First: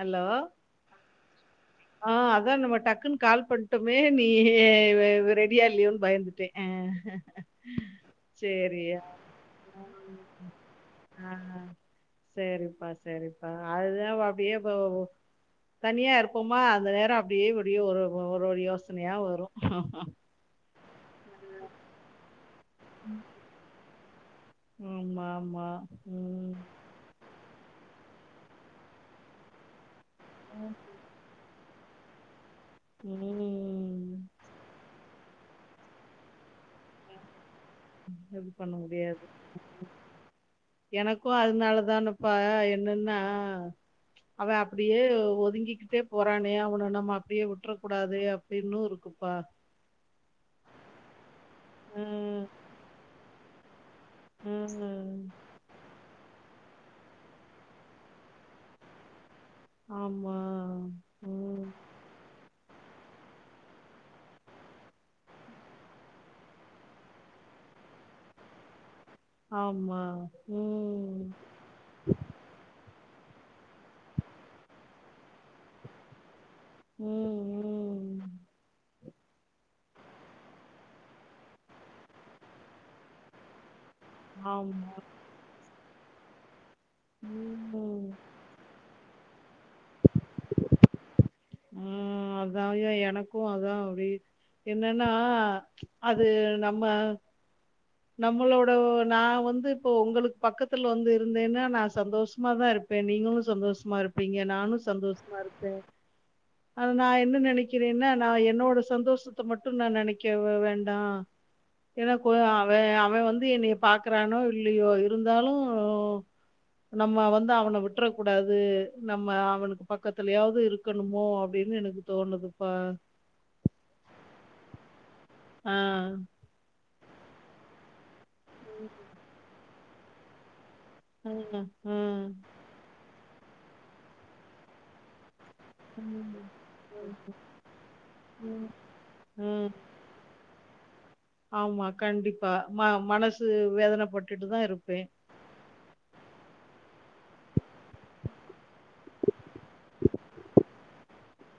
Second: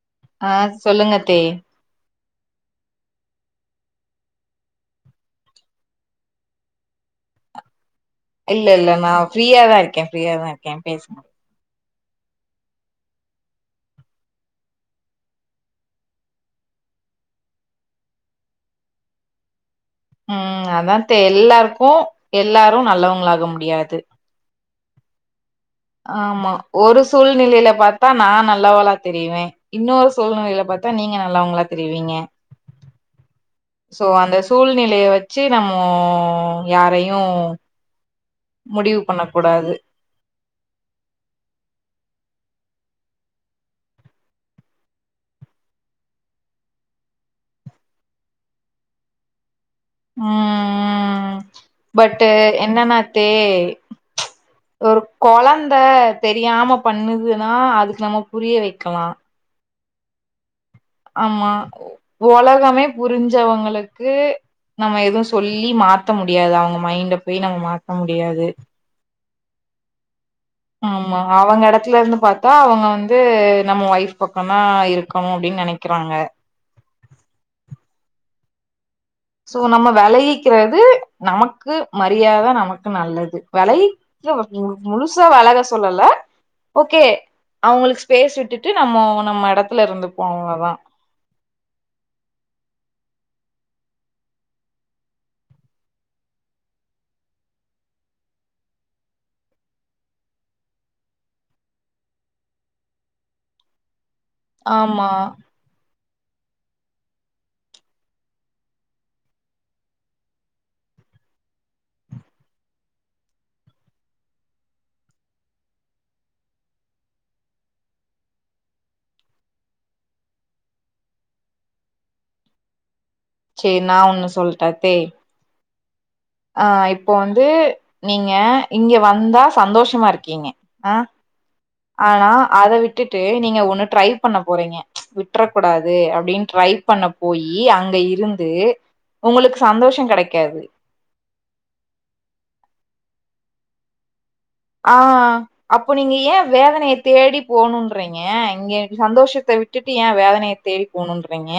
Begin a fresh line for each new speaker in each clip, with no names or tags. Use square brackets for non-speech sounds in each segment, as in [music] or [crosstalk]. Hello.
ஆ சொல்லுங்க தே
அதா நம்ம டக்குன்னு கால் பண்ட்டோமே நீ ஆ ரெடியா இல்லயோன் பயந்துட்டே அ
இல்ல இல்ல நா ஃப்ரீயாதா இருக்கே ஃப்ரீயாதா இருக்கே பேசுங்க
செரிப்பா செரிப் அது ஒ அப்டியே இப்ப தனியா இருப்போமா அந்த நேரோ அப்டியே ஒரு ஒரு ஒரு யோசனையா வரு
ம் அதா த்தே எல்லார்க்கு எல்லாரு நல்லவங்களாக முடியாது
ஆமா ஆமா ம்.
ப்ப நா நல்லவலா தெரிவே இன்னொஸ் சூழ்நெலயில பாத்தா நீங்க நல்லவங்களா தெரிவீங்க சோ
ம்.
அந்த சூழ்நிலய வச் செ நம்மோ யாரையு
இது பண்ண
முடிவு
முடியாது
கூடாது
எனக்கு அதனாலதானப்பா என்னன்னா அவ அப்டியே ஒதுங்கிக்கிட்டே போறானே அவன நம்ம அப்டியே வுட்ற கூடாது அப்டின்னு இருக்குப்பா
ம் ம் பட்டு
ம்,
என்னனாத்தே ச் ஒரு
ம்.
கொழந்த தெரியாம பண்ணுதுனா அதுக் நம்ம புரிய வெக்கலா
ஆமா
ஆமா
ம்.
ஒலகமே புரிஞ்சவங்களுக்கு நம்ம எது சொல்லி மாத்த முடியாது அவங்க மைண்ட போய் நம்ம மாத்த முடியாது
ஆமா
ஆமா
ம்.
அவங்க எடத்துல இருந்து பாத்தா அவங்க வந் து நம்ம ஒய்ஃப் பக்கம் தான் இருக்கணும் அப்டின்னு நெனைக்கிறாங்க
ம் ம்
சோ நம்ம வெளகிக்கிறது நமக்கு மரியாத நமக்கு நல்லது வெளகி [unintelligible]
ஆமா.
முழுசா வெலக சொல்லல ஒகே அவங்ளுக்கு
ம்.
ஸ்பேஸ் விட்டுட்டு நம்மோ நம்ம எடத்துல இருந்து போனோங்கதா
ம் அத யா எனக்கு அதா வெ என்னன்னா அது நம்ம நம்மளோட நா வந்து இப்போ உங்களுக் பக்கத்துல வந்து இருந்தேனா நா சந்தோஷமாதா இருப்பே நீங்களு சந்தோஷமா இருப் பிங்க நானு
ஆமா
சந்தோஷமா இருப்பே அத நா என்ன நெனைக்கிறேனா நா என்னோட சந்தோஷத்த மட்டு நா நெனைக்க வேண்டா ஏனா அவெ அவெ வந்து என்னைய பாக்குறானோ இல்லயோ இருந்தாலு நம்ம வந்து அவன விட்ற கூடாது நம்ம அவனுக்கு பக்கத்துலயாவது இருக்க ணுமோ அப்டின்னு எனக்கு தோணுதுப்பா
சேரி நா ஒண்ணு சொல்ட்டத்தே
ஆஹ்
ஆஹ் இப்போ வந்து நீங்க இங்க வந்தா சந்தோஷ மா இருக்கீங்க ஆ
ம் ஆ.
ஆனா அத விட்டுட் டு நீங்க ஒண்ணு ட்ரை பண்ண போறீங்க விட் விட்றக்கூடாது
ம். ம்.
அப்டின்னு ட்ரை பண்ண போயி அங்க இருந்து
ம்.
உங்களுக்கு
ம்.
சந்தோஷோ கெடைக்காது
சு வேதன பட்
ஆ அப்போ நீங்க ஏ வேதனய தேடி போணுன்றீங்க இங்கே சந்தோஷத்த விட்டுட்டு ஏ வேதனய தேடி போணுன் றீங்க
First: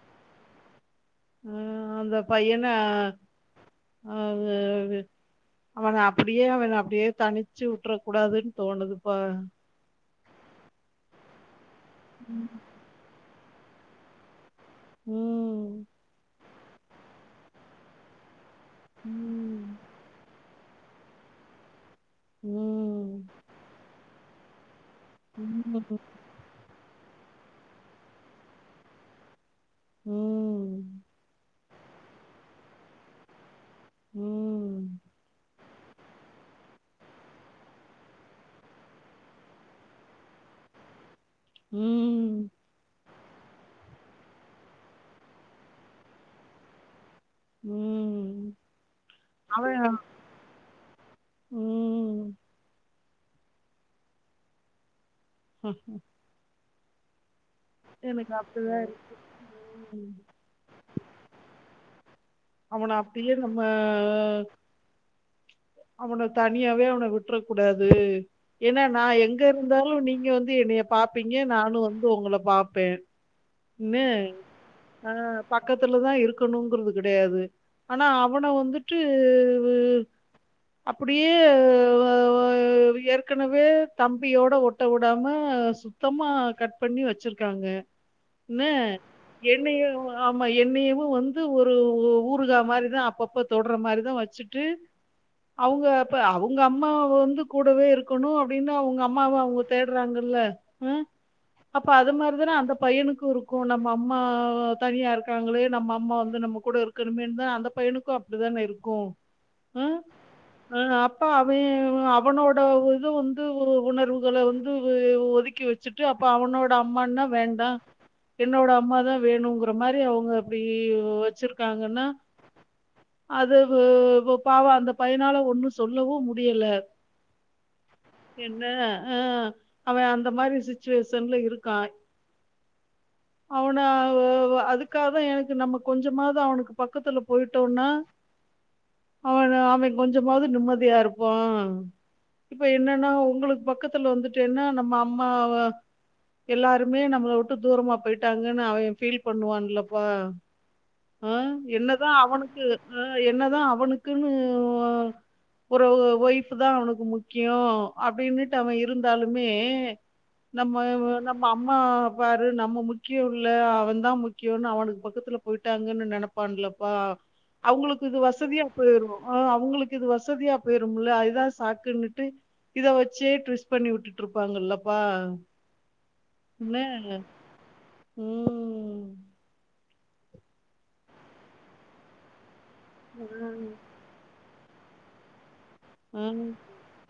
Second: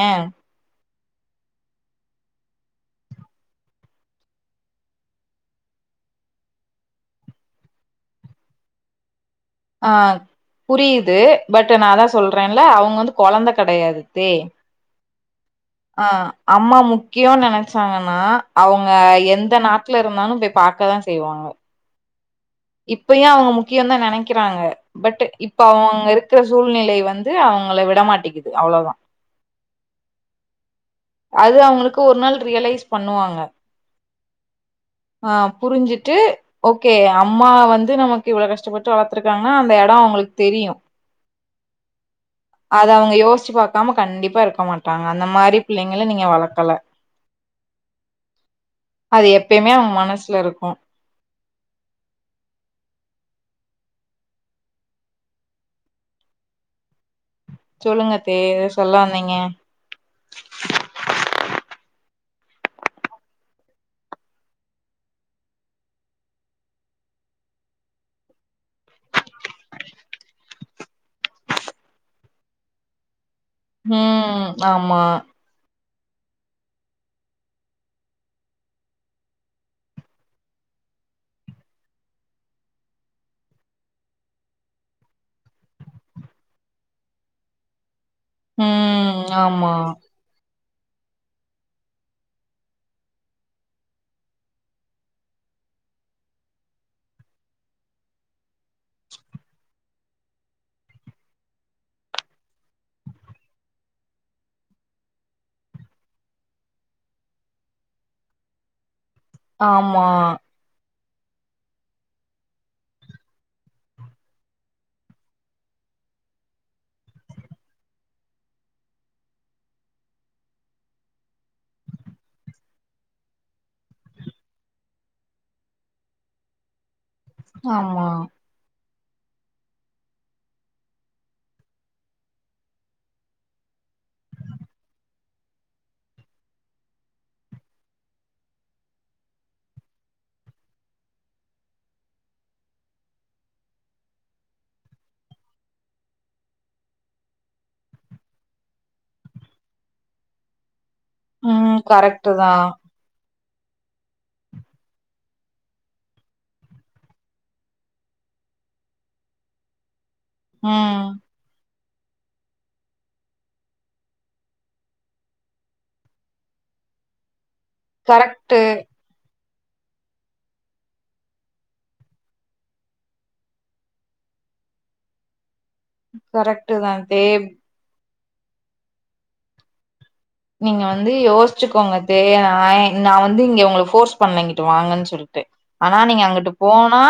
அ அந்த பையன அது அவன அப்டியே அவன அப்டியே தனிச்சு உட்டுறக்கூடாதுன் தோணுதுப்பா
ஆ புரியுது பட் டு நா அதா
ம்.
சொல்றேன்ல அவுங்க வந்து கொழந்த கெடையாதுத்தே
ம்.
ஆ அம்மா முக்கியோன் நெனச்சாங்கன்னா அவுங்க எந்த
ம்.
நாட்டுல இருந்தாலு போய் பாக் க்கதா செய்வாங்க
ம்.
இப்பயு அவங்க முக்கியொ தா நெனக் க்கிறாங்க பட் இப்ப
ம்.
அவங்க இருக்கிற சூழ்நிலை வந் து அவங்கள விடமாட்டிக்குது அவ்ளோதா
உம்ம்
அது அவங்களுக்கு ஒரு நாள் ரியலைஸ் பண்ணுவாங்க
ம்.
ஆஹ் புரிஞ்சுட்டு ஒ ஓகே அம்மா வந்து நமக்கு இவ்ளோ கஷ்டப்பட்டு வளத்துருக்காங்க அந்த எடோ அவங்களுக்கு தெரியு
ம்.
அத அவங்க யோச்சு பாக்காம கண்டிப்பா இருக்க மாட்டாங்க அந்த மாரிப் பிள்ளைங்கள நீங்க வளர்க்கல
ம்.
அது எப்பேயுமே அவங்க்
அவன்
மனச்ல இருக்கு
ம். ஹ
சொல்லுங்கத்தெயே
அப்படிதான் இருக்கு.
சொல்லாதீங்க
ம். அவன அப்டியே நம்ம அவன தனியாவே அவன விட்ர கூடாது ஏனா நா எங்க இருந்தாலு நீங்க வந்து என்னய பாப்பீங்க நானு வந்து உங்கள பாப்பே
ஹ ஆமா
துலதா இருக்கணுங்குறது கிடையாது ஆனா அவன வந்துட்டு அப்டியே ஆ ஏற்கனவே தம்பியோட ஒட்ட வுடாம சுத்தமா கட் பண்ணி வச்சுருகாங்க ன்னு
ம் ஆமா
என்னய வு ஆமா என்னயவு வந்து ஒரு ஊறுகா மாறிதா அப்பப்ப தொட்ற மாறிதா வச்சுட்டு அவங்க அப்ப அவங்க அம்மா வந்து கூடவே இருக்கணு அப்டின்னு அவங்க அம்மாவ அவங்க தேடுறாங்கல்ல உஹ் அப்ப அத மாறிதானே அந்த பயனுக்கு இருக்கு நம்ம அம்மா தனியா இருக்காங்களே நம்ம அம்மா வந்து நம்ம கூட இருக்கணுமேனுதா அந்த பயனுக்கு அப்டிதானே இருக்கு
ஆமா
அப்ப அவ அவனோட இது வந்து உணர்வுகள வந்து ஒதுக்கி வச்சுட்டு அப்ப அவனோட அம்மானா வேண்டா என்னோட அம்மாதா வேணுங்குற மாறி அவங்க அப்டி வச்சிருக்காங்கன்னா அது பாவ அந்த பயனால ஒண்ணு சொல்லவு முடியல
ஆம்மா
ஆஹ் அவ அந்த மாரி சிச்சுவேஷன்ல இருக்கா அவன ஆ அதுக்கா எனக்கு நம்ம கொஞ்சமாது அவனுக்கு பக்கத்ல போயிட்டோனா அவன அவ கொஞ்சமாது நிம்மதியா இருப்போ இப்ப என்னனா உங்களுக்கு பக்கத்ல வந்துட்டேனா நம்ம அம்மாவ எல்லார்மே நம்மள விட்டு தூரமா போயிட்டாங்கனு அவன் ஃபீல் பண்ணுவான் லப்பா அ
ம்
என்னதா
கரெக்ட்டு தா
அவனுக்கு ஆ என்னதா அவனுக்குனு அ ஒரு ஒய்ப் தா அவனுக்கு முக்கியம் அப்படின்ட்டு அவ இருந்தாலுமே நம்ம
ம்
நம் அம் மா பாரு நம்ம முக்கிய இல்ல அவன் தான் முக்கியம்னு அவனுக்கு பக்கத்துல போயிட்டாங்கனு நினைப்பான் லப்பா அவுங்களுக்கு இது
கரெக்ட்டு
வசதியா போயிரு அவுங்களுக்கு இது வசதியா போயிரும்ல இதா சாக்குனுட்டு இத வச்சே ட்விஸ் பண்ணி விட்டுட்டு இருப்பாங்க லப்பா
கரெக்டு தா அத்தே
உம்
நீங்க வந்து யோசிச்சு கோங்க தெயா நாயே நா
ஆ.
வந்து இங்க உங்கள ஃபோர்ஸ் பண்ணல வாங்கனு சொல்ட்டு ஆனா
ஆ.
நீங்க அங்கிட்டு போனா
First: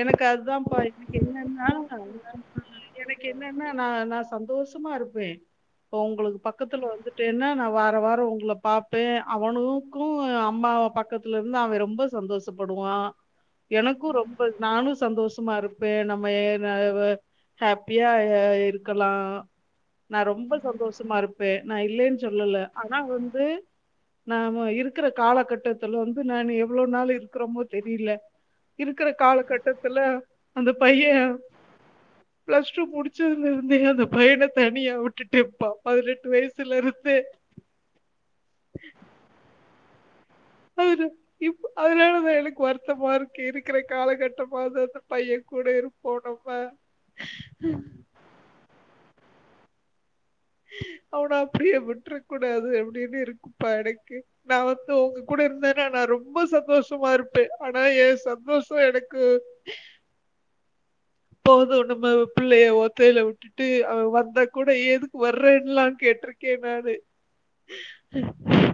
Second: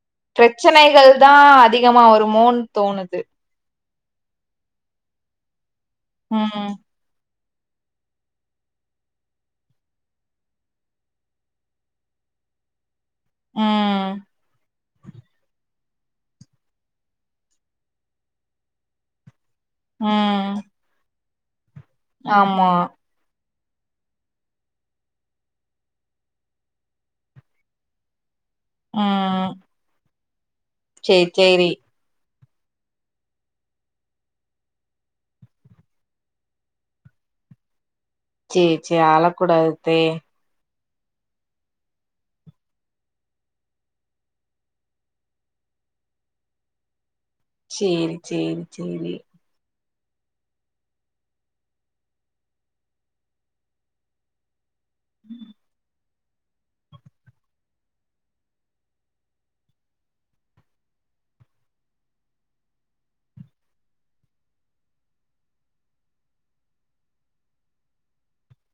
எனக்கு அதுதான்ப்பா
பிரச்சனைகள்
எனக்கு
தா
என்னன்னா
அதிகமா வருமோன் தோணுது
எனக்கு என்னனா நா நா சந்தோஷமா இருப்பே இப்ப உங்களுக்கு
ம்
பக்கத்ல வந்துட்டேனா நா வார வாரம் உங்கள பாப்பேன் அவனுக்கு அம்மாவ பக்கத்ல இருந்து அவன் ரொம்ப சந்தோஷபடுவான் எனக்கு
ம்
ரொம் நானு சந்தோஷமா இருப்பே நம்ம [unintelligible] ஹேப்பியா இருக்கலா நா ரொம்ப
ம்
சந்தோஷமா இருப் [unintelligible] நா இல்லேன்னு சொல்லல
ஆமா
ஆனா வந்து நாம இருக்குற காலகட்டத்துல வந்து நானு எவ்வுளோ நாள் இருக்குறோமோ தெரில இப் இருக்குற
ம்
காலகட்டத்துல அந்த பைய
சேரி சேரி
பிளஸ் டூ முடுச்சதுல இருந்தே அந்த பையன தனியா விட்டுட்டேபா பதினெட்டு வயசுல இருந்தே
சேர் சேர் அளக் கூடாது தே
[inaudible] அதுனாலதா எனக்கு வருத்தமா இருக்கு இருக்குற காலகட்ட மாவுது அந்த பைய கூட இருபோ நம்ம
சேரி சேரி சேரி
அவன அப்டியே விட்றக்கூடாது அப்பிடின் இருக்குப்பா எனக்கே நா வந் து உங்க கூட இருந்தனா நா ரொம் ரொம்ப சந்தோஷ்சுமா இருப்பே ஆனா ஏ சந்தோஷ்சோ எனக்கு போது நம்ம புள்ளைய ஒத்தையில விட்டுட்டு அவே வந்தா கூட ஏதுக்கு வர்றேன்னுலா கேட்டிருக்கே நானு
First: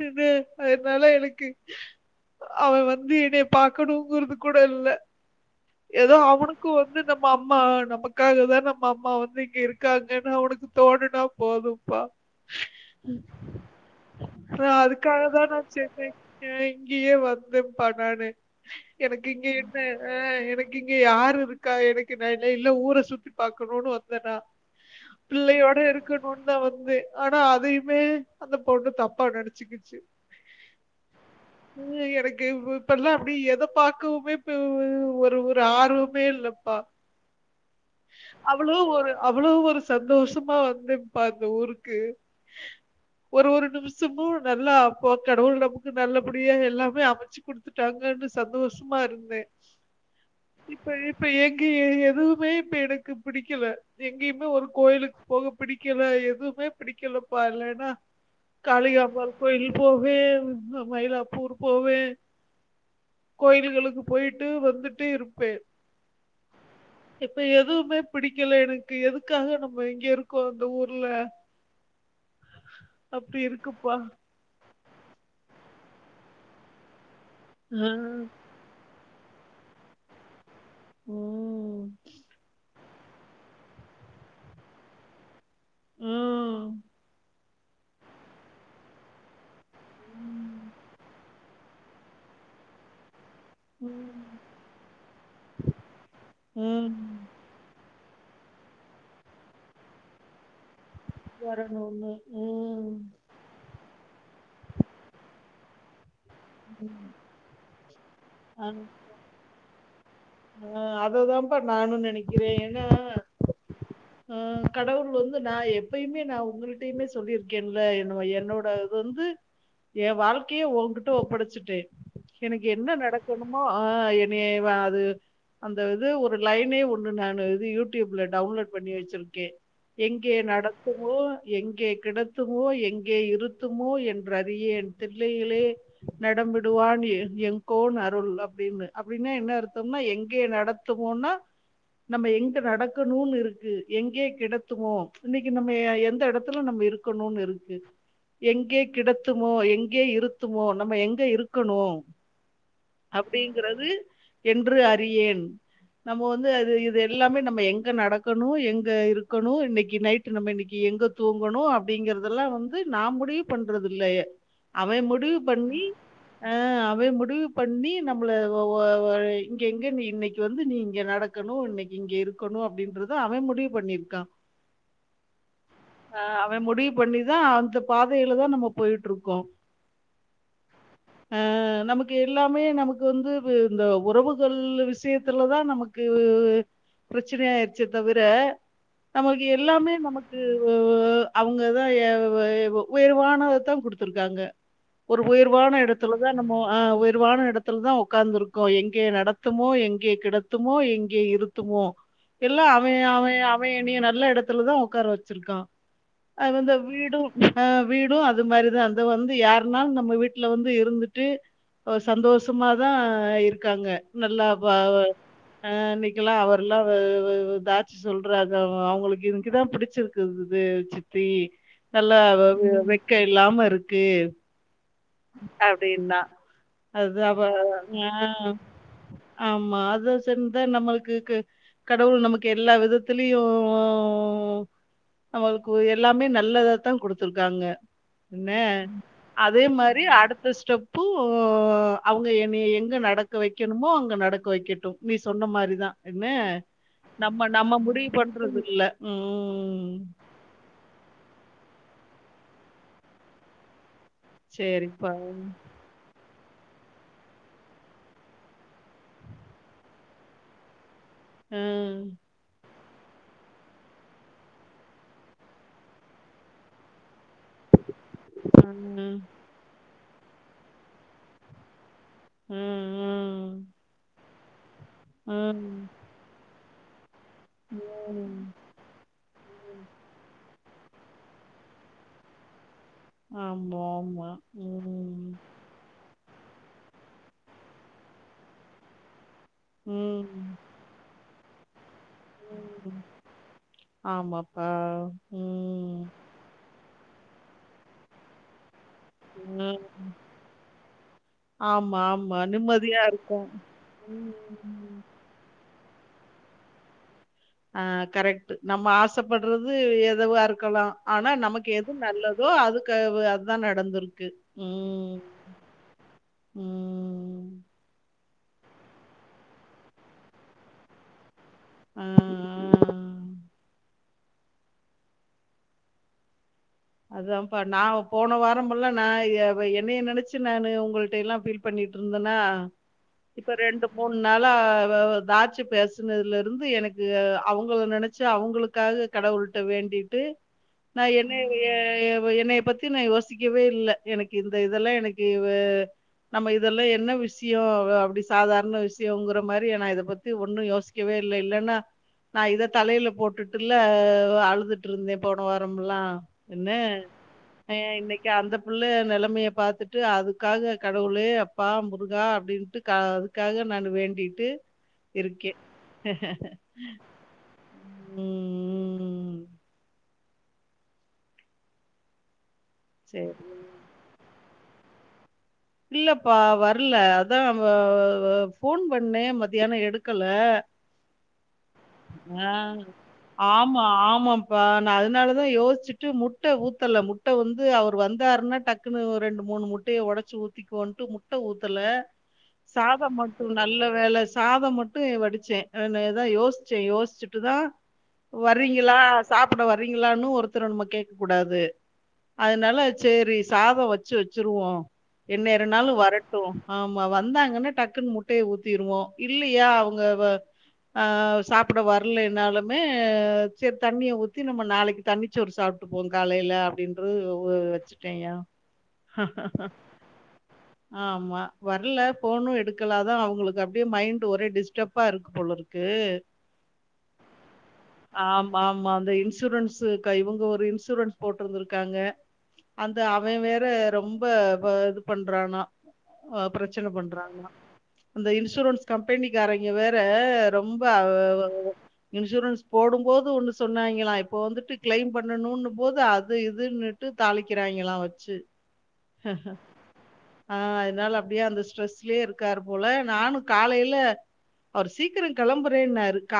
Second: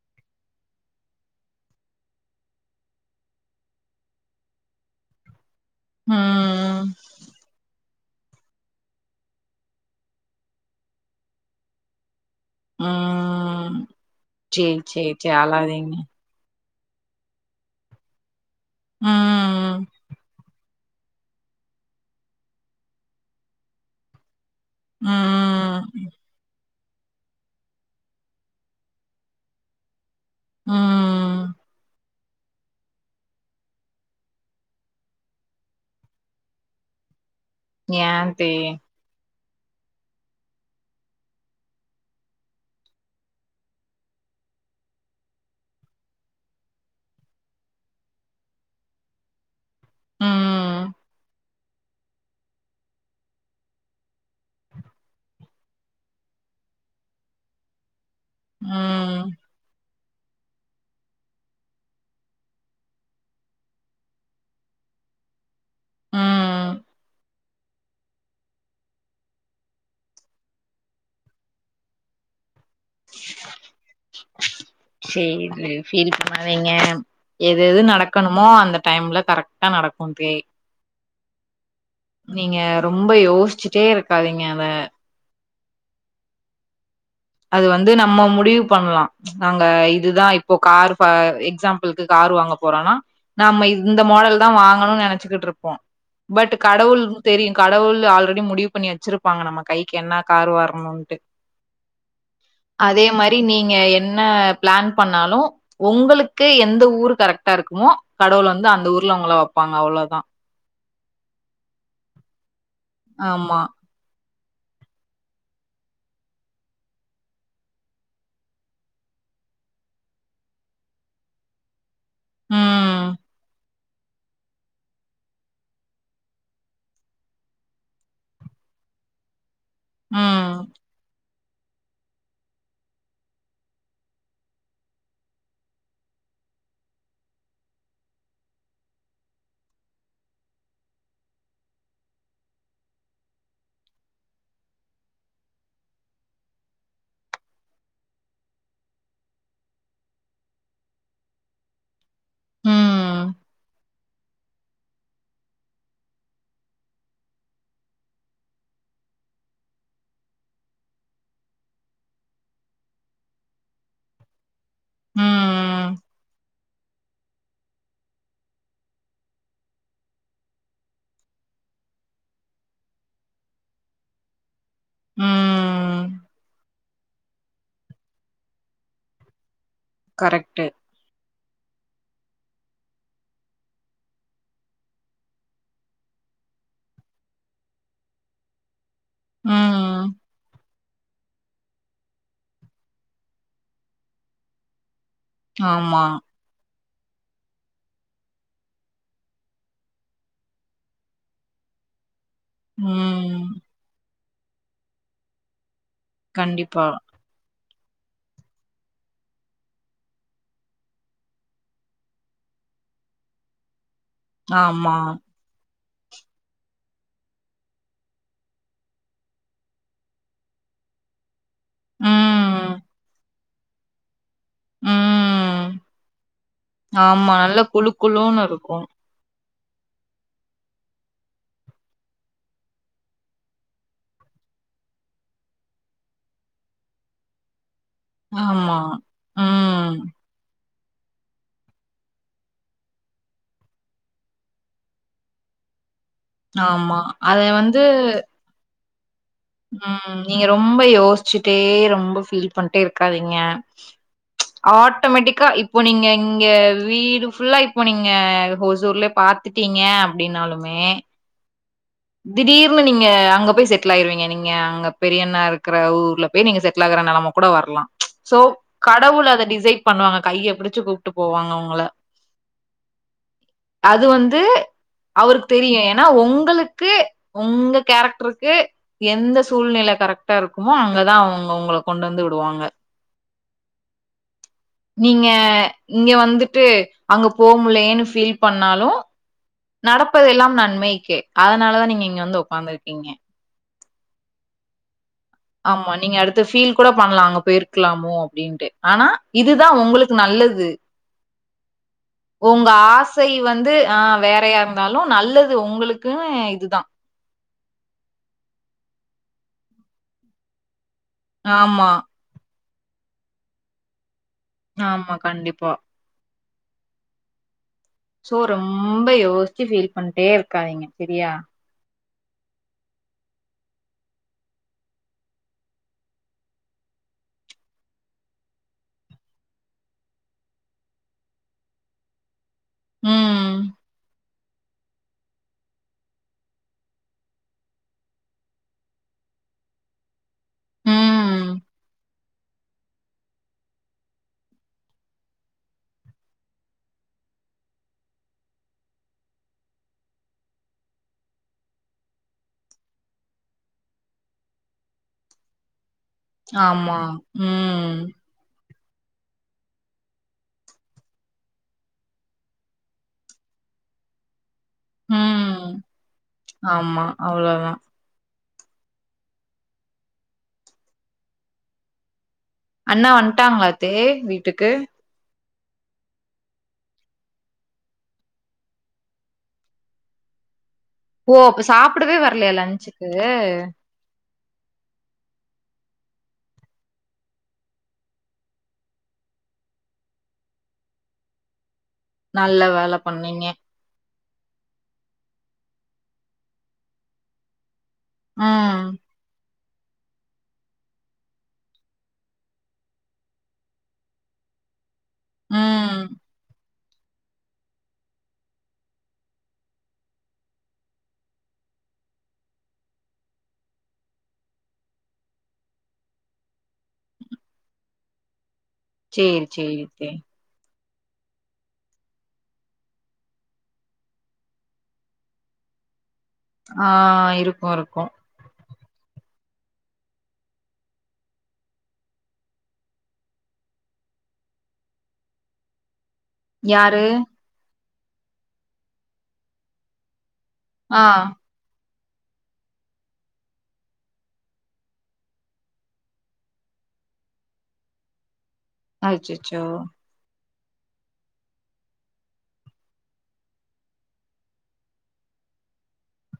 இது அதுனால எனக்கு அவன் வந்து என்னைய பாக்கணுங்குறது கூட இல்ல ஏதோ அவுனுக்கு
ம்
வந்து அம்மா நமக்காக தான் நம்ம அம்மா வந்து இங்க இருக்காங்கன்னு அவுனுக்கு தோணுனா போதும்ப்பா
ம்
நா
சேரி சேரி சேரி
அதுக்காகதா நா
அழாதீங்க
சேத்தி [unintelligible] இங்கியே வந்து பனானே எனக்கு இங்கு
ம்
என்ன ஆஹ் எனக் இங்கி யாரு இருக் க்கா எனக்கு நா இல் இல்ல ஊர சுத்தி பாக்கணும்னு வந்தன்னா பிள்ளையோட
ம்
இருக்கணுன்தா வந் தே ஆனா அதையுமே அந்த பொண்ணு தப்பா நெனச்சுக்குச்சு
ம்
உம் எனக் க்கு இப்பல்லா அப்டி எத பாக்குமே இப்ப ஒ ஒரு ஒரு ஆர்வுமே இல்ல பா
நியாந்தே
அவ்வுளோ ஒரு சந்தோஷ்மா வந்தேன்ப்பா இந்த ஊருக்கு ஒரு ஒரு நிமிஷமும் நல்லா அப்ப கடவுள் நமக்கு நல்லபடியா எல்லாமே அமைச்சு குடுத்துட்டாங்கன்னு சந்தோஷ்மா இருந்தே
ம்
இப்ப இப் எங்கியே எதுவுமே இப்ப எனக்கு பிடிக்கில எங்கயுமே ஒரு கோயிலுக் போக பிடிக்கில எதுவுமே பிடிக்கிலப்பா இல்லைனா
ம்
காளிங்கம்பால் கோயில் போ [unintelligible] மயிலாப்பூர் போவே கோயில்களுக்கு போயிட்டு வந்துட்டு இருப்பே
ம்
இப்ப எதுவுமே பிடிக்கில எனக்கு எதுக்காக நம்ம இங்க இருக்கோம் அந்த ஊர்ல அப்டி இருக்குப்பா
சேரி ஃபீல் பண்ணாதிங்க எது எது
ஆ.
நடக்கணுமோ அந்த டைம்ல கரெக்டா நடக்கும் தெ
உம்
நீங்க ரொம்ப யோசிச்சுட்டே இருக்காதீங்க அத
உம்
அது வந்து நம்ம முடிவு பண்ணலாம் நாங்க இதுதான் இப்போ கார் எக்ஸாம்பிளுக்கு கார் வாங்க போறோம்னா. நம் இந்த
ம்.
மாடல் தான் வாங்கணும்னு நெனைச்சகிட்டு இருப்போம் பட்
ம்.
கடவுள் தெரியும் கடவுள் ஆல்ரெடி முடிவு பண்ணி வெச்சிருப்பாங்க நம்ம கைக்கு என்ன கார் வரணும்
வரனு
அதே மாதிரி நீங்க என்ன பிளான் பண்ணாலும் உங்களுக்கு எந்த
ம்.
ஊர் கரெக்டா இருக்குமோ கடவுள் வந்து அந்த ஊர்ல உங்கள வெப்பாங்க அவ்ளோதா
ஆ அததான்ப்பா நானு நெனைக்கிறேன்
ஆமா
ஆ கடவுள் வந்து நா எப்பயுமே நான் உங்களிட்டையுமே சொல்லியிருக்கேன்ல என் என்னோட இது வந்து என் வாழ்க்கையே ஓன்கிட்ட ஒப்படைச்சுட்டேன் எனக்கு என்ன
ம்
நடக்கணுமோ ஆ என்னைய வா அது அந்த இது ஒரு லைனே ஒண்ணு நான் இது யூடியூப்ல டவுன்லோட் பண்ணி வச்சிருக்கேன் எங்கே
ம்
நடக்குமோ எங்கே கிடத்துமோ எங்கே இருத்துமோ என்று அறியேன் தில்லையிலே நடம் விடுவான் எங் எங்கோன் அருள் அப்டின்னு அப்டின்னா என்ன அர்த்தம்னா எங் எங்கே நடத்துமோனா நம்ம எங்க நடக்கணுனு இருக்கு எங்கே கிடத்துமோ இன்னைக்கு நம்ம எந்த இடத்துல நம்ம இருக்கணுனு இருக்கு எங்கே கிடத்துமோ எங்கே இருத்துமோ நம்ம எங்க இருக்கணு
ம்
அப்டிங்கிறது என்று அறி றியேன் நம்ம வந்து அது இது எல்லாமே நம்ம எங்க நடக்கணு எங்க இருக்கணு இன்னைக்கி நைட் நம்ம இன்னைக்கி எங்க தூங்கணு அப்படிங்கறதெல்லா வந்து நான் முடிவு பண்றது இல்லைய அவன் முடிவு பண்ணி
ம்
அ அவே முடிவு பண்ணி நம்மள ஒ இங்க எங்க நீ இன்னைக்கி வந்து நீ இங்க நடக்கணு இன்னைக்கி இங்க இருக்கணு அப்டின்றத அவன் முடிவு பண்ணிருக்கான்
ம்
ஆ அவன் முடிவு பண்ணிதான் அந்த பாதையில தான் நம்ம போயிட்டு இருக்கோம்
கரெக்டு
அ நமக்கு எல்லாமே நமக்கு வந்து இந்த உறவு [unintelligible] விஷயத்துலதான் நமக்கு பிரச்சனைய ஆயிருச்சே தவிர நமக்கு எல்லாமே
ம்
நமக்கு ஒ அவங்கதான் எ வ உயர்வானத தான் குடுத்துருக்காங்க ஒரு உயர்வான
ஆமா
இடத்துலதான் நம்மோ ஆ உயர்வான இடத்துல தான் உக்காந்துருக்கோம் எங்கே நட த்துமோ எங்கே கிடத்துமோ எங்கே இருத்துமோ எல்லா அவே அவே
ம்
அவே எனிய நல்ல எடத் துல தா உக்கார வெச்சிருக்கா அது அந்த
கண்டிப்பா
வீடும் ஆ வீடூ அது மாரிதா அந்த வந்து யாருனாலு நம்ம வீட்ல வந்து இருந்துட்டு சந்தோஷமாதா இருக்காங்க நல்லாப்பாவ
ஆமா
அ இன்னைக்கெல்லா அவரெல்லா வ வ வ தாச்சி சொல்றாங்க அவங்களுக்கு இதுக்குதா பிடிச்சிருக்குது சித்தி நல்லா வ
ம்
வெ வெக்க ல்லாம இருக்கு
ம்
அப்டீன்தா அதா
ஆமா
அப்ப
நல்லா குழு குழுன்னு
ஆ
இருக்கு
ஆமா அதா செரின்தா நம்ளுக்கு கு கடவுள் நமக்கு எல்லா விதத்துலயு நம்மளுக்கு எல்லாமே நல்லதாதா குடுத்துருக்காங்க என்ன
ஆமா.
அதே
ம்.
மார் ரி அடுத்த ஸ்டெப் போ அவங்க என்னய எங்க நடக்க வைக்கணுமோ அங்க நடக்க வைக்கட்டு நீ சொன்ன மாரிதா என்ன
ஆமா.
நம்ம நம்ம முடிவு பண்றதில்ல
உம் நீங்க ரொம்ப யோச்சு டே ரொம்ப ஃபீல் பண்டே இருக்காதீங்க
சேரிப்பா
ஆட்டோமேட்டிக்கா இப்போ நீங்க எங் நீங்க வீடு ஃபுல்லா இப்போ நீங்க ஹோசூர்லயே பாத்துட்டீங்க அப்படீனாலுமே
ஆ
திடீவ் னு நீங்க அங்க போய் செட்டில் ஆயிருவீங்க நீங்க அங்க பெரியண்ணா இருக்கிற ஊர்ல போய் நீங்க செட்டில் ஆகுற நெலம கூட வரலா சோ கடவுள் அத டிசைட் பண்ணுவாங்க கையப் புடிச்சு கூப்ட்டு போவாங்க உங்கள அது வந் து அவருக்கு தெரியு ஏனா உங்களுக் கு உங்க கேரெக்டருக்கு எந்த சூழ்நில கரெக்டா இருக் குமோ அங்கதா அவங்க உங்கள் கொண்டந்து விடுவாங்க
ஆமாமா
நீங்க இங்க வந்துட்டு அங்க போக முல்லயேன்னு ஃபீல் பண்ணாலு
ம் ம் ஆமா ஆமா ம் ம் ம்
நடப்பதெல்லாம் நன்மைக்கே அதனால தான் நீங் வந்து உகாந்துருக்கீங்க
ஆமாப்பா
ஆமா
ம்
நீங்க அடுத்த ஃபீல் கூட பண்ணலாம் அங்க போயிருக்கலாமோ அப்படின்ட்டு ஆனா இதுதான்
ம்
உங்களுக்கு நல்லது
ஆமா ஆமா
உங்க
நிம்மதியா
ஆசை
இருக்கும்
வந்து ஆஹ் வேறையா
ம்
இருந்தாலும் நல்லது உங்களுக் எனக்குன்னு இது தான்
ஆஹ் கரெக்ட் நம்ம ஆசைப்படுறது எதவா இருக்கலா ஆனா நமக்கு
ஆமா
எது நல்லதோ அது இக் அதுதான் நடந்தருக்கு
ஆமா கண்டிப்பா
ம்
சோ ரொம்ப யோசிச்சு ஃபில் பண்ணிட்டே இருக்காதீங்க செரியா
ஆஹ் ஆஹ் அதான்ப்பா நான் போன வாரமல்லாம் நான் என்னைய நெனைச்சு நானு உங்கள்டேலாம் ஃபீல் பண்ணிட்டு இருந்தேனா
ம்.
இப்ப ரெண்டு மூணு னால வ வ தாட்சி பேசினதுல இருந்து எனக்கு அவுங்கள நெனைச்சு அவுங்களுக்காக கடவுள்ட்ட வேண்டிட்டு நான் என்னைய
உம்
என்னைய பத்தி நான் யோசிக்கவே இல்ல எனக்கு இந்த இதெல்லாம் எனக்கு இவ நம்ம இதெல்லாம் என்ன விஷ்யம் அப்டி சாதாரண விஷ்யங்கிற மாரி நான் இத பத்தி ஒன்னும் யோசிக்கவே இல்ல இல்லன்னா நான் இத தலையில போட்டுட்டு இல்ல அழுதுட்டு இருந்தேன் போன வாரம்லாம்
ஆமா உம்
புள்ள நெலைமைய பாத்துட்டு அதுக்காக கடவுளே அப்பா முருகா அப்டின்ட்டு அதுக்காக நான் வேண்டிட்டு இருக்கேன்
ம். ஆமா. அவ்ளோதான்.
உம் உம்
அண்ணா
சரி.
வந்ட்டாங்களா தேவ் வீ ட்டுக்கு
இல்லப்பா வர்ல அதான் வ வ வ போன் பண்ணே மத்தியானம் எடுக்கல
ஓ அப்ப சாப்டவே வரலையா லஞ்சுக்கு
ப்பா நான் அதனாலதான் யோசிச்சுட்டு முட்ட ஊத்தல முட்ட வந்து அவர் வந்தாருன்னா டக்குன்னனு ஒரு ரெண்டு மூணு முட்டயை உடைச்சு ஊத் திக்கோன்டு முட்ட ஊத் ஊத்தல
நல்ல வேல
சாதம்
பண்ணீங்க.
மட்டும் நல்ல வேல சாதம் மட்டும் வடுச்சேன் நானு ஏதாவ யோசிச்சேன் யோசிச்சுட்டுதான்
ம்.
வரீங்களா சாப் சாப்புட வரீங்களான்னு ஒருத்தர நம்ம கேட்க கூடாது அதனால சேரி சாதம் வச்சு வச்சிருவோம் என்னேரனாலும்
ம்.
வரட்டும் ஆமா வந்தாங்கன்னா டக்குன்னு முட்டையை ஊத்திருவோம் இல்லையா அவங்க வ ஆஹ் சாப்பிட வரலைனாலுமே சேரி தண்ணிய ஊத்தி நம்ம நாளைக்கு தண்ணிச் சோறு சாப்பிட்டுப்போம் காலேல அப்டின்னுறோ ஒ வச்சுட்டேன்யா
சேரி சேரி த்தே
ஆம்மா வர்ல போனும் எடுக்கல அதான் அவுங்களுக்கு அப்டியே மைண்ட் ஒரே டிஸ்டர்பா இருக்கு போல இருக்கு
ஆஹ் இருக்கும் இருக்கும்
இன்சூரன்ஸ் க இவுங்க ஒரு இன்சூரன்ஸ் போட்டிருந்திருக்காங்க அந்த அவன் வேற ரொம்ப வ இது பண்றானா ஆஹ் பிரச்சன
யாரு?
பண்றாங்களா அந்த இன்சூரன்ஸ் கம்பெனிக்காரங்கே வேற ரொம்ப ஆ வ வ இன்சூரன்ஸ் போடும்போது ஒண்ணு சொன்னாங்களாம் இப்போ வந்துட்டு கிளைம் பண்ணணும்னு போது அது இதுன்ட்டு தாளிக்கிறாங்களாம் வச்சு.
அச்சச்சோ
ஆஹ் அதனால அப்டியே அந்த ஸ்ட்ரெஸ்லயே இருக்காரு போல நானும் காலேய்ல அவரு சீக்கிரம் கிளம்புறேன்னாரு கா